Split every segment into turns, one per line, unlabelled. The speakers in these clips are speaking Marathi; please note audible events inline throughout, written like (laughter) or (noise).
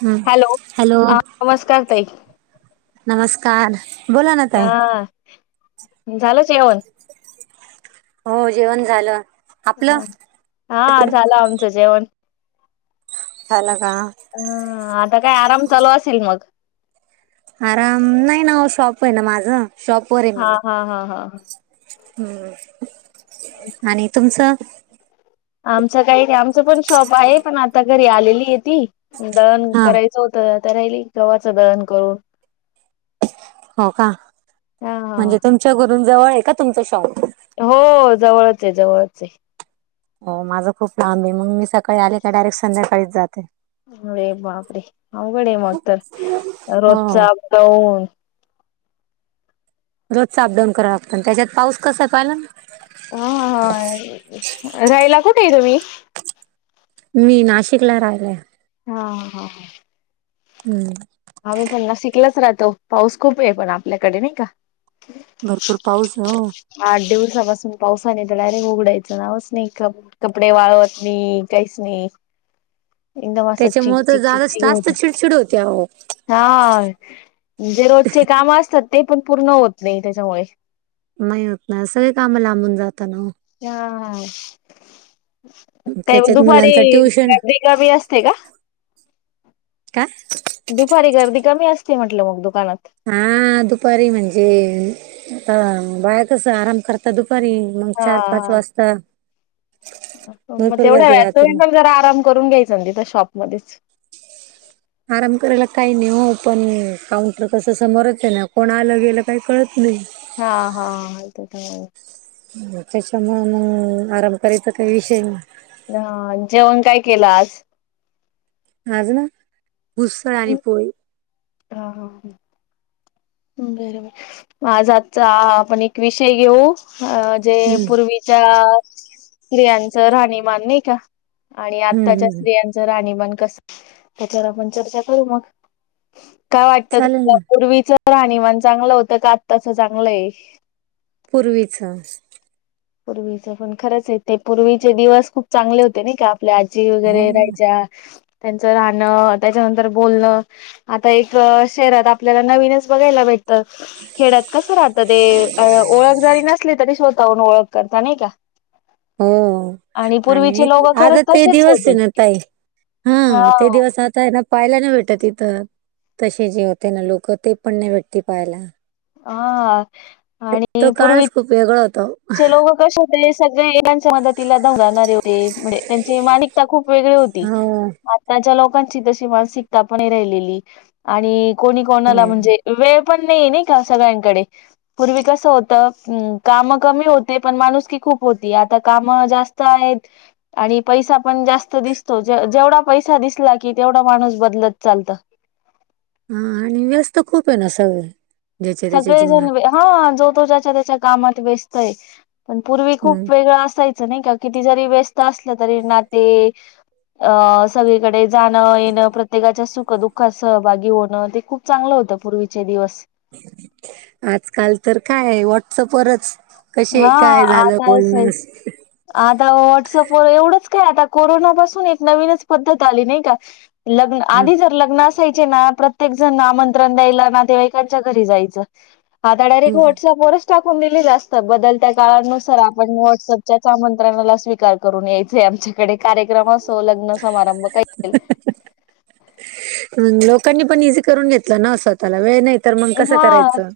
हम्म
हॅलो
हॅलो!
हा नमस्कार ताई
नमस्कार. बोला ना ताई.
हा झालं जेवण.
हो जेवण झालं? आपलं?
ह हा झाल आमचं जेवण.
झाल का?
ह आता काय आराम चालू असेल मग?
आराम नाही ना शॉप आहे ना माझं शॉप.
हा हा हा हा ह.
हम्म आणि तुमचं?
आमचं काही नाही आमचं पण शॉप आहे पण आता घरी आलेली ती दळण करायच. (unintelligible)
हा
करायच होत तर, राहिली गव्हाचं दहन करून.
हो का,
हा हा
म्हणजे तुमच्या घरून जवळ आहे का तुमचा शॉप?
हो जवळच आहे, जवळच आहे.
हो माझं खूप लांब आहे, मग मी सकाळी आले का डायरेक्ट संध्याकाळीच जाते.
अरे बापरे! अवघड य मगतर, रोजचं
हो
अपडाऊन.
रोजच अपडाऊन कराव लागतं, त्याच्यात पाऊस कसा आहे पाहिलाना.
ह हा, रायला कुठे आहे तुम्ही?
मी नाशिकला राहिला आय.
हा ह हा हा.
हम्म.
आम्ही पण नाशिकलाच राहतो, पाऊस खूप आहे पण आपल्याकडे, नाही का.
भरपूर पाऊस, हो.
आठ दिवसापासून पावसाने तर डायरेक्ट उघडायचं नावच नाही इथं. कपडे वाळवत नाही, काहीच नाही. एकदम अस चिक
त्याच्यामुळे तर
चिक चिक
जादा
चक
जास्त
होतं.
चिडचिड होते अहो.
हा म्हणजे रोजचे काम असतात ते पण पूर्ण होत नाही त्याच्यामुळे.
नाही होत ना, सगळी कामं लांबून जात ना ओ.
हा हा, काय मग
त्याच्यात
दुपारी
मुलांच ट्युशन
गर्दी कमी असते का.
काय?
दुपारी गर्दी कमी असते म्हटलं मग दुकानात.
हा, दुपारी म्हणजे, आता बाया कस आराम करतात दुपारी. मग
हा
चार पाच
हा
वाजता
मग
भरपूर
तेवढ्या
गर्दी
वेळात
राहते
तुम्ही पण
मग
जरा आराम करून घ्यायचं न तिथ शॉपमध्येच.
आराम करायला काही नाही ओ, पण काउंटर कसं समोरच आहे ना, कोण आलं गेलं काही कळत नाही.
हा हा आहे तिथं.
हम्म. त्याच्यामूळं मग आराम करायचा काही विषयचं नाही.
हा, जेवण काय केलं आज?
आज ना, उसळ आणि पोळी.
हा हा हा. बर बर, आज आजचा आपण एक विषय घेऊ अ जे
हम्म
पूर्वी चा स्त्रियांच राहणीमान नाही का, आणि
हम्म
आत्ताच्या
हम्म
स्त्रियां च राहणीमान कसं, त्याच्यावर आपण चर्चा करू मग. काय वाटत
चालेल
तुमाला
ना
पूर्वीच राहणीमान चांगलं होतं का आत्ताच चांगलंय?
पूर्वीचं.
पूर्वीचे. पण खरंच आहे ते पूर्वीचे दिवस खूप चांगले होते नाही का. आपल्या आज्जी वगैरे
हो
राहायच्या, त्यांचं राहणं, त्याच्यानंतर बोलणं, आता एक शहरात आपल्याला नवीनच बघायला भेट तात. खेड्यात कस राहतं ते अ ओळख जरी नसली तरी स्वतःहून ओळख करता नाही का.
हो, आणि नाही
पूर्वीचे लोक
आता
खरंच
ते
तसेच
दिवस आहे
होते.
ना ताई हां. ते दिवस आत- ता आहे ना पाहायला नाही भेटत इथं, तसे जेवताना लोकं ते पण नाही भेटत पाहायला.
आ.
तो काळच खूप वेगळा होतो ओ.
चे लोकं कसे होते, सगळे (unintelligible) च्या मदतीला धावून जानारे होते, म्हणजे त्यांची मानिकता खूप वेगळी होती.
हो,
त्याच्या लोकांची तशी मानसिकता पण नाहि राहिलेली, आणि कोणी कोणाला
नाही नाही.
म्हणजे वेळ पण नाहीेये नाही का सगळ्यांकडे. पूर्वी कसं होतं काम कमी होती पण माणूसकी खूप होती आता काम जास्त आहेत आणि पैसा पण जास्त दिसतो. जे जेवढा पैसा दिसला की तेवढा माणूस बदलत चालत.
हा आणि व्यस्त खूप आहे ना सगळे. ज्याच्या त्याच्या
सगळेजण
जीवनात.
व्य हा जो तो ज्याच्या त्याच्या कामात व्यस्त आहे. पण पूर्वी
मग
खूप वेगळ असाय चं नाही का किती जरी व्यस्त असल तरी नाती अ सगळीकडे जाणं-येणं प्रत्येकाच्या सुख- दुःख दुःखात सहभागी होणं ते खूप चांगलं होतं पूर्वीचे दिवस.
आजकाल तर काय आहे व्हॉट्सअपवरच कशी आहे?
हा
काय झालं
आताच
बोलण अस
आता व्हॉट्सअपवर एवढंच काय आता कोरोनापासून एक नवीनच पद्धत आली नाही का? लग्न
हं,
आधी जर लग्न असायचे ना प्रत्येक जण आमंत्रण द्यायला नातेवाईकांच्या घरी जायचं. आता डायरेक्ट
हं.
व्हॉट्सअप वरच टाकून दिलेली अस तात. बदलत्या काळानुसार आपण व्हॉट्सअपच्याचं आमंत्रणाला स्वीकार करून यायचे आमच्या कडे कार्यक्रम असो, लग्न समारंभ काही
लोकांनी पण इझी करून घेतल ना असं. त्याला वेळ नाही तर मग कसं
हा,
करायचं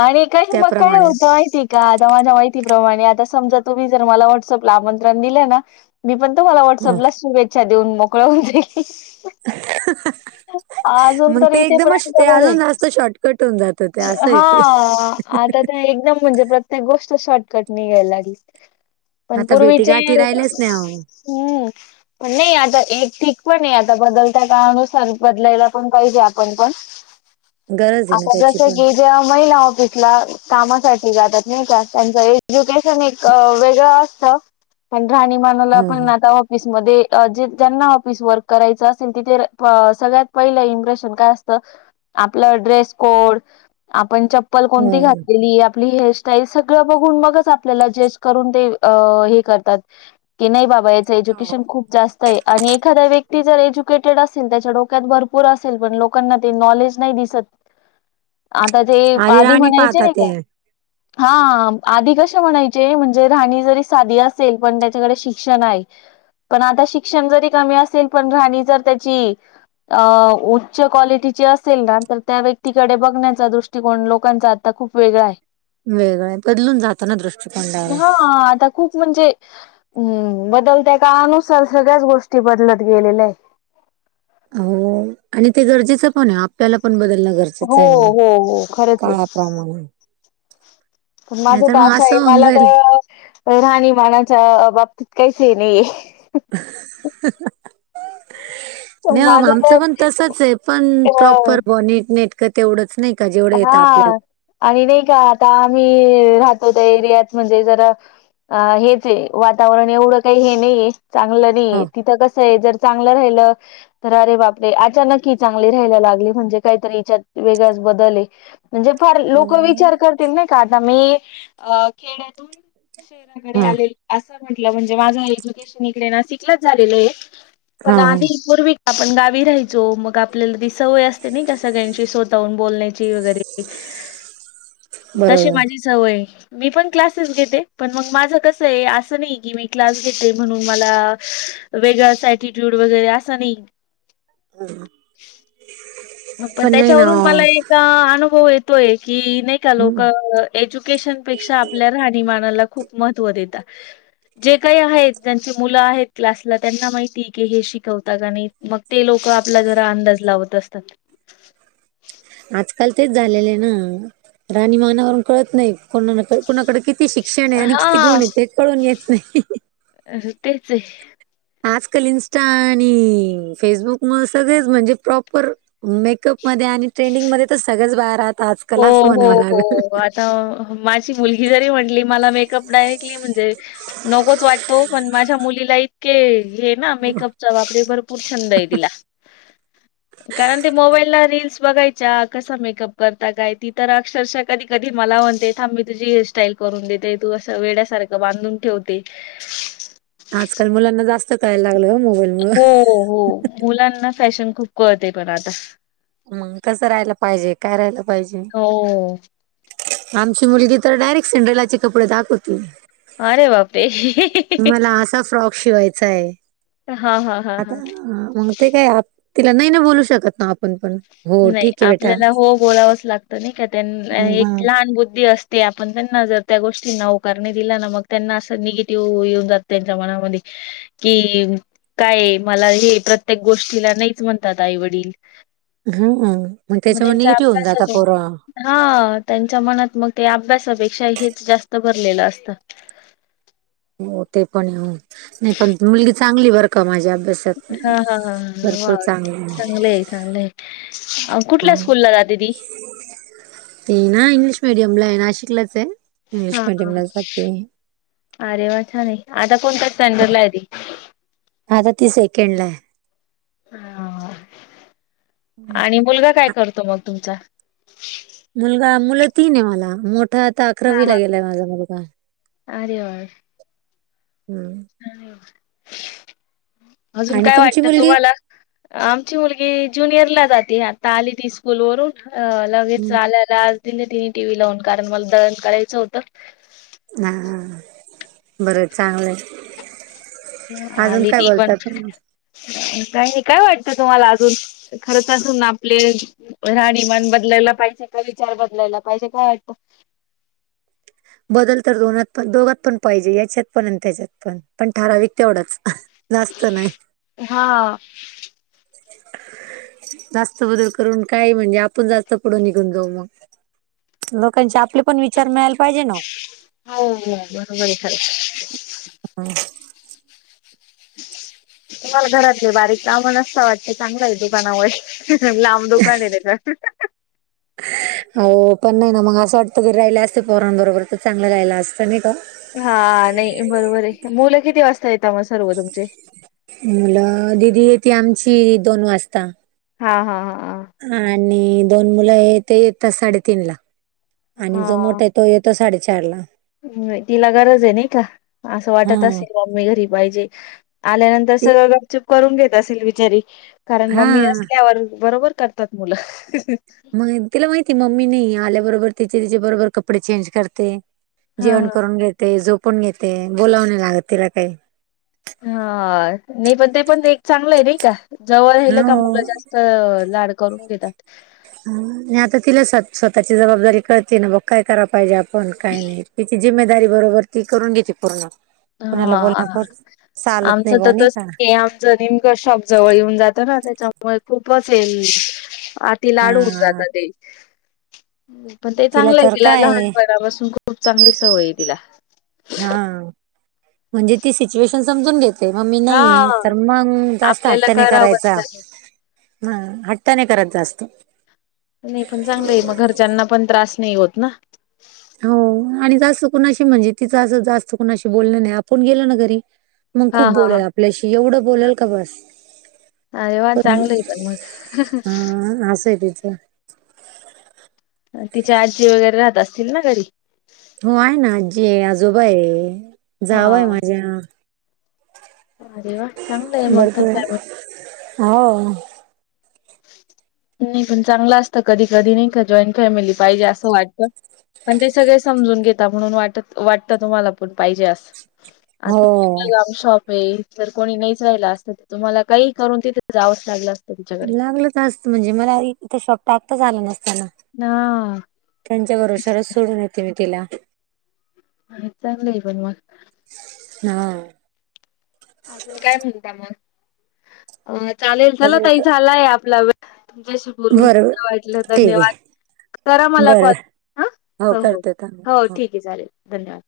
आणि काही मग काय
त्याप्रमाणे.
होतं माहिती (unintelligible) का आता माझ्या माहितीप्रमाणे आता समजा तुम्ही जर मला व्हॉट्सअपला आमंत्रण दिलं ना मी पण तुम्हाला व्हॉट्सअपला शुभेच्छा देऊन मोकळं होनते
मग
तर
ते एकदमच
इथेपर्यंत
ते
बरंय
अजून जास्त शॉर्टकट होऊन जातं त्यात. असय ते.
ते एकदम म्हणजे प्रत्येक गोष्ट शॉर्टकट निघायला लागली. पण
आता भेटी
पूर्वीचे
गाठी राहिल्याच नाही अहो
हम्म, पण नाही आता एक ठीक पण नाही आता बदलता कारण पण बदलायला पण पाहिजे आपण पण,
गरज आहे ना
आपण
त्याची
जस
पण
की ज्या महिला ऑफिसला कामासाठी जातात नाही का त्यांचं एज्युकेशन एक वेगळं असतं. पण
ह
राहणीमानला पण
ह.
आता ऑफिसमध्ये जे ज्यांना ऑफिस वर्क करायचं असेल तिथे सगळ्यात इम्प्रेशन काय असतं आपलं ड्रेस कोड, आपण चप पल कोणती
हो.
घातलेली, आपली हेयर स्ट त्यावेळी सगळं बघून मगच आपल्याला जज करून ते अ, हे करतात की नाही बाबा वयाच एज्युकेशन खूप जास्त आहे आणि एखादा व्यक्ती जर एज्युकेटेड अस (unintelligible) त्याच्या डोक्यात भरपूर असेल पण लोकांना ते नॉलेज नाही दिसत. आता ते आधी
राणी
म्हणायचे
पाहतात
नाही का
ते
हा आधी कसे म्हणायचे म्हणजे राहणी जरी साधी असेल पण त्याच्याकडे शिक्षण आहे. पण आता शिक्षण जरी कमी असेल पण राहणी जर त्याची अ उच्च क्वालिटीची असेल ना तर त्या व्यक्तीकडे बघण्याचा दृष्ट ष्टिकोन लोकांचा आता खूप वेगळा आहे.
वेगळाय, बदलून जातं ना दृष्टिकोन दा
हा
(unintelligible)
आता खूप म्हणजे हम् बदलत्या काळानुसार सगळ्याच गोष्टी बदलत गेलेल्या आहेत.
हो आणि ते गरजेचं पण आहे आपल्याला पण बदल
हो
नगरचाच आहे मी,
हो हो खरंच आहे
कामा प्रमाणे.
पण माझं तर असंय मला
जाईल.
तर, राहणीमानाच्या बाबतीत काहीच हे नाहीये.
(unintelligible) नाही ओ
माझं
आमचं पण तसंच आहे पण
तर
प्रॉपर बॉनी नेटकं तेवढंच नाही. का जेवढं येतं
हा
आपल्याला.
आणि नाही का आता आम्ही राहतो त्या एरियात म्हणजे जरा अ हेच आहे वातावरण एवढं काही हे नाहीये. चांगलं
हा
नाहीये तिथं कसं आहे जर चांगलं राहिलं तरं अरे बापरे अचानक ही चांगली राहायला लागली म्हणजे काहीतरी हीच्यात वेगळाच बदल आहे. म्हणजे फार लोक विचार करतील नई का आता मी अ खेड्यातून शेताकडे
हा
आले असं म्हटलं म्हणजे माझं एज्युकेशन इकडे ना शिकलंच झालेलं आहे
हा
पण आधी पूर्वी का आपण गावी राहायचो, मग आपल्याला ती सवय असते नई का सगळ्यांशी स्वतःहून बोलण्याची वगैरे ती, तशी
बरोबर
माझी सवय. मी पण क्लासेस घेते पण मग माझं कसंय असं नाही की मी क्लास घेते म्हणून मला वेगळांच एटीट्यूड वगैरे असं नाही.
(unintelligible)
पण
नाही ना
त्याच्यावरून मला एक अनुभव येतोय की नाही का
ओ.
लोक एज्युकेशन पेक्षा आपल्या राहणीमानाला खूप महत्त्व देतात. जे काही आहेत ज्यांचे मुलं आहेत क्लासला त्यांना माहिती की हे शिकवता का नाही. मग ते लोक आपला जरा अंदाज लावत असतात.
आज काल तेच झालेले ना, राहणीमानावरून कळत नाही कोणाण कोणाकड किती शिक क्षण हाय आणि किती
हा
गुण ये ते कळून येत नाय
अ ह तेच य
आजकाल इन्स्टा आणि फेसबुकमूळ सगळेच म्हणजे प्रॉपर मेकअप मध्ये आणि ट्रेंडिंग मध्ये तर सगळ्याच बाया राहता आजकाल असं म्हणावं लागल
अ माझी मुलगी जरी म्हटली मला मेकअप डायरेक्टली म्हणजे नकोच वाटत ओ, पण माझ्या मुलीला इतके हे ना मेकअप चा बापरे भरपूर छंद ये तिला कारण ते मोबाईलला रील्स बघायच्या कसा मेकअप कर त काय ती तर अक्षरशः कधी कधी मला म्हणते थांब तुझी हेअरस्टाईल करून देते. तू असं वेड्यासार बांधून ठेवते.
आजकाल मुलांना जास्त कळायला लागलंय हो मोबाईल मुळे
हो हो. मुलांना फॅशन खूप कळते पण आता
मंग कसं राहायला पाहिजे, काय राहायला पाहिजे
हो.
आमची मुलगी तर डायरेक्ट सिंड्रेलाचे कपडे दाखवती
अरे बाप रे
मला असा फ्रॉक शिवायचय,
हां, हां, हां, हां.
आता मंग ते काय आप, तिला नाय ना बोलू शकत ना आपण पण हो
नाही,
ठीक आहे बेटा
आपल्याला हो बोलावंच लागतं. नाही का त्यां
हं
एक लहान बुद्धी अस ते आपण त्यांना जर त्या गोष्टींना होकार नाय दिला ना मग त्यांना असं निगेटिव्ह येऊन जातं त्यांच्या मनामध्ये की, काय मला हे प्रत्येक गोष्टीला नाहीच म्हणतात आईवडील.
हो आहो म त्याच्यामुळं निगेटिव्ह होऊन जाता
अभ्यासात
पोर
हा त्यांच्या मनात म ते अभ्यासापेक्षा हेच जास्त भरलेलं असतं
हो ते पण हो नाही पण मुलगी चांगलीये बर का, माझी अभ्यास
हा हा हा हा वा
आहे.
चांगलय चांगलय. अ कुठल्या स्कूल ला जाते ती
ती ना इंग्लिश मीडयमला ये नाशिकलाच ये इंग्लिश
हा
मीडयमला जाते.
अरे वा छान ये, आता कोणत स्टँडरला हाय ती
आता ती सेकंड ला ये
हा
हं.
आणि मुलगा काय
आ
करतो म तुमचा
मुलगा, मुलं तीन ये मला, मोठा आता
हा हा
अकरावीला गेलाय माझा मुलगा
अरे वा
हम्म
अजून
आणि
काय
तुमची
वाटत
मुलगी
तुम्हाला आमची मुलगी ज्युनियर ला जाते, आता आली ती स्कूल वरून अ लगेच आल्या त आज दिली तिनी टीव्ही लावून कारण मला दळण कढायचं होतं.
हा हा बरं चांगलंय अजून काय बोलता तुम्ही
काय नाय काय वाटतं तुम्हाला अजून खरंच असून आपले राहणीमान बदलायला पाहिजे का? विचार बदलायला पाहिजे काय वाटतं?
बदल तर दोनात पण दोघात पण पाहिजे, याच्यात पण आणि त्याच्यात पण, पण ठराविक तेवढाच जास्त नाय.
हा
जास्त बदल करून काय म्हणजे आपण जास्त पुढं निघून जाऊ म लोकांचे आपले पण विचार मिळायला पाहिजे ना
हो हो बरोबर आहे खरंच.
हम (inaudible)
तुम्हाला घरातले बारीक काम नसता वाटत चांगला आहे दुकानामुळे लां दुकान आहे त्याचं..
हो पण नाही ना मग असं वाटतं घरी राहिला असतं पोरां बरोबर तर चांगलं रायला असतं नाही का.
हा नाही बरोबर आहे मुलं किती वाजता येता मग सर्व तुमचे,
मुलं दिदी येते आमची दोन वाजता.
हा हा हा
आणि दोन मुलं आहे ते येतात साडेतीन ला. जो मोठा आहे तो येतो साडेचार ला.
हिला गरज आहे नाही का असं वाटत
हा
असेल मम्मी घरी पाहिजे. आल्यानंतर
ती-
सरळ गपचूप करून घेत असेल बिचारी कारण
हा
मम्मी असल्यावर बरोबर कर मुलं (inaudible)
मग तिला माहिती मम्मी नाही आल्याबरोबर तिचे तिचे बरोबर कपडे चेंज करते.
हा
जेवण करून घेते झोपून घेते बोलाव नाही लागत तिला काही.
हा नाही पण ते पण ते एक चांगलं आहे नाही का जवळ राहिलं का
हो
मुलं जास्त. लाड करून घेतात.
नाही आता तिला स्वतःची जबाबदारी कळते ना बघ काय करायला पाहिजे आपण काय नाही. तिची जिम्मेदारी बरोबर ती करून घेते पूर्ण. कुणाला
हा
बोलण्यापत चालत नाही बुआ नाही का.
तिचं नेमकं शॉप जवळ येऊन जातो ना त्याच्यामुळे खूपच येईल. किती लाड होऊन
हा
जातात ते. पण ते
तिला
चांगलं
तर
आहे
काय
लहानपणापासून खूप चांगली सवय तिला.
हा म्हणजे ती सिच्युएशन समजून घेत. तेव्हा मी
हा
नाहीे तर मग जास्त
आपल्याला
हट्ट नाही
करावंच
करायचा.
लागेल.
हट्ट नाही करत जास्त.
नाही पण चांगलं आहे मग घरच्यांना पण त्रास नाही होत ना
हो आणि जास्त कुणाशी म्हणजे तिचं असं जास्त कुणाशी बोलण नाही आपण गेलो ना घरी. मग
हा
खूप
हा हा.
बोलेल आपल्याशी एवढं बोल का बस
अरे वा चांगलं आहे पण
हा अस आहे तिचं.
तिची आजी वगैरे राहत असतील ना घरी.
हो आहे ना आजी आहे आजोबा आहे जावा
हा.
आहे माझ्या
अरे वा चांगला आहे मग तर
भरपूर आहे.
फॅमिली.
हो
नाही पण चांगलं असतं कधी कधी नाही का जॉईंट फॅमिली पाहिजे असं वाटत. पण ते सगळे समजून घेता म्हणून वाट वाटतं तुम्हाला पण पाहिजे असं,
हो
लांब शॉप (inaudible) जर कोणी नाहीच राहिला असत तर तुम्हाला काही करून तिथे जावंच लागलं असतं. तिच्याकडे.
लागलं आस्त म्हणजे मला इथ शॉप टाकताच आलं नसतं ना.
हा
त्यांच्या भरवश्यावर सोडून येते मी तिला-
चांगलं आहे पण मग.
हा बरं
अजून काय म्हणता मग, चालेल चला
अजून
ताई
का
झालाय आपला वेळ. तुमच्याशी बोलून
बरोबर
खूप छान वाटलं
ठीक
धन्यवाद.
आहे
करा मला कॉल
बरोबर
हं. हो... हो...
करते
हो...
थांब.
ठीकं आहे चालेलं धन्यवाद.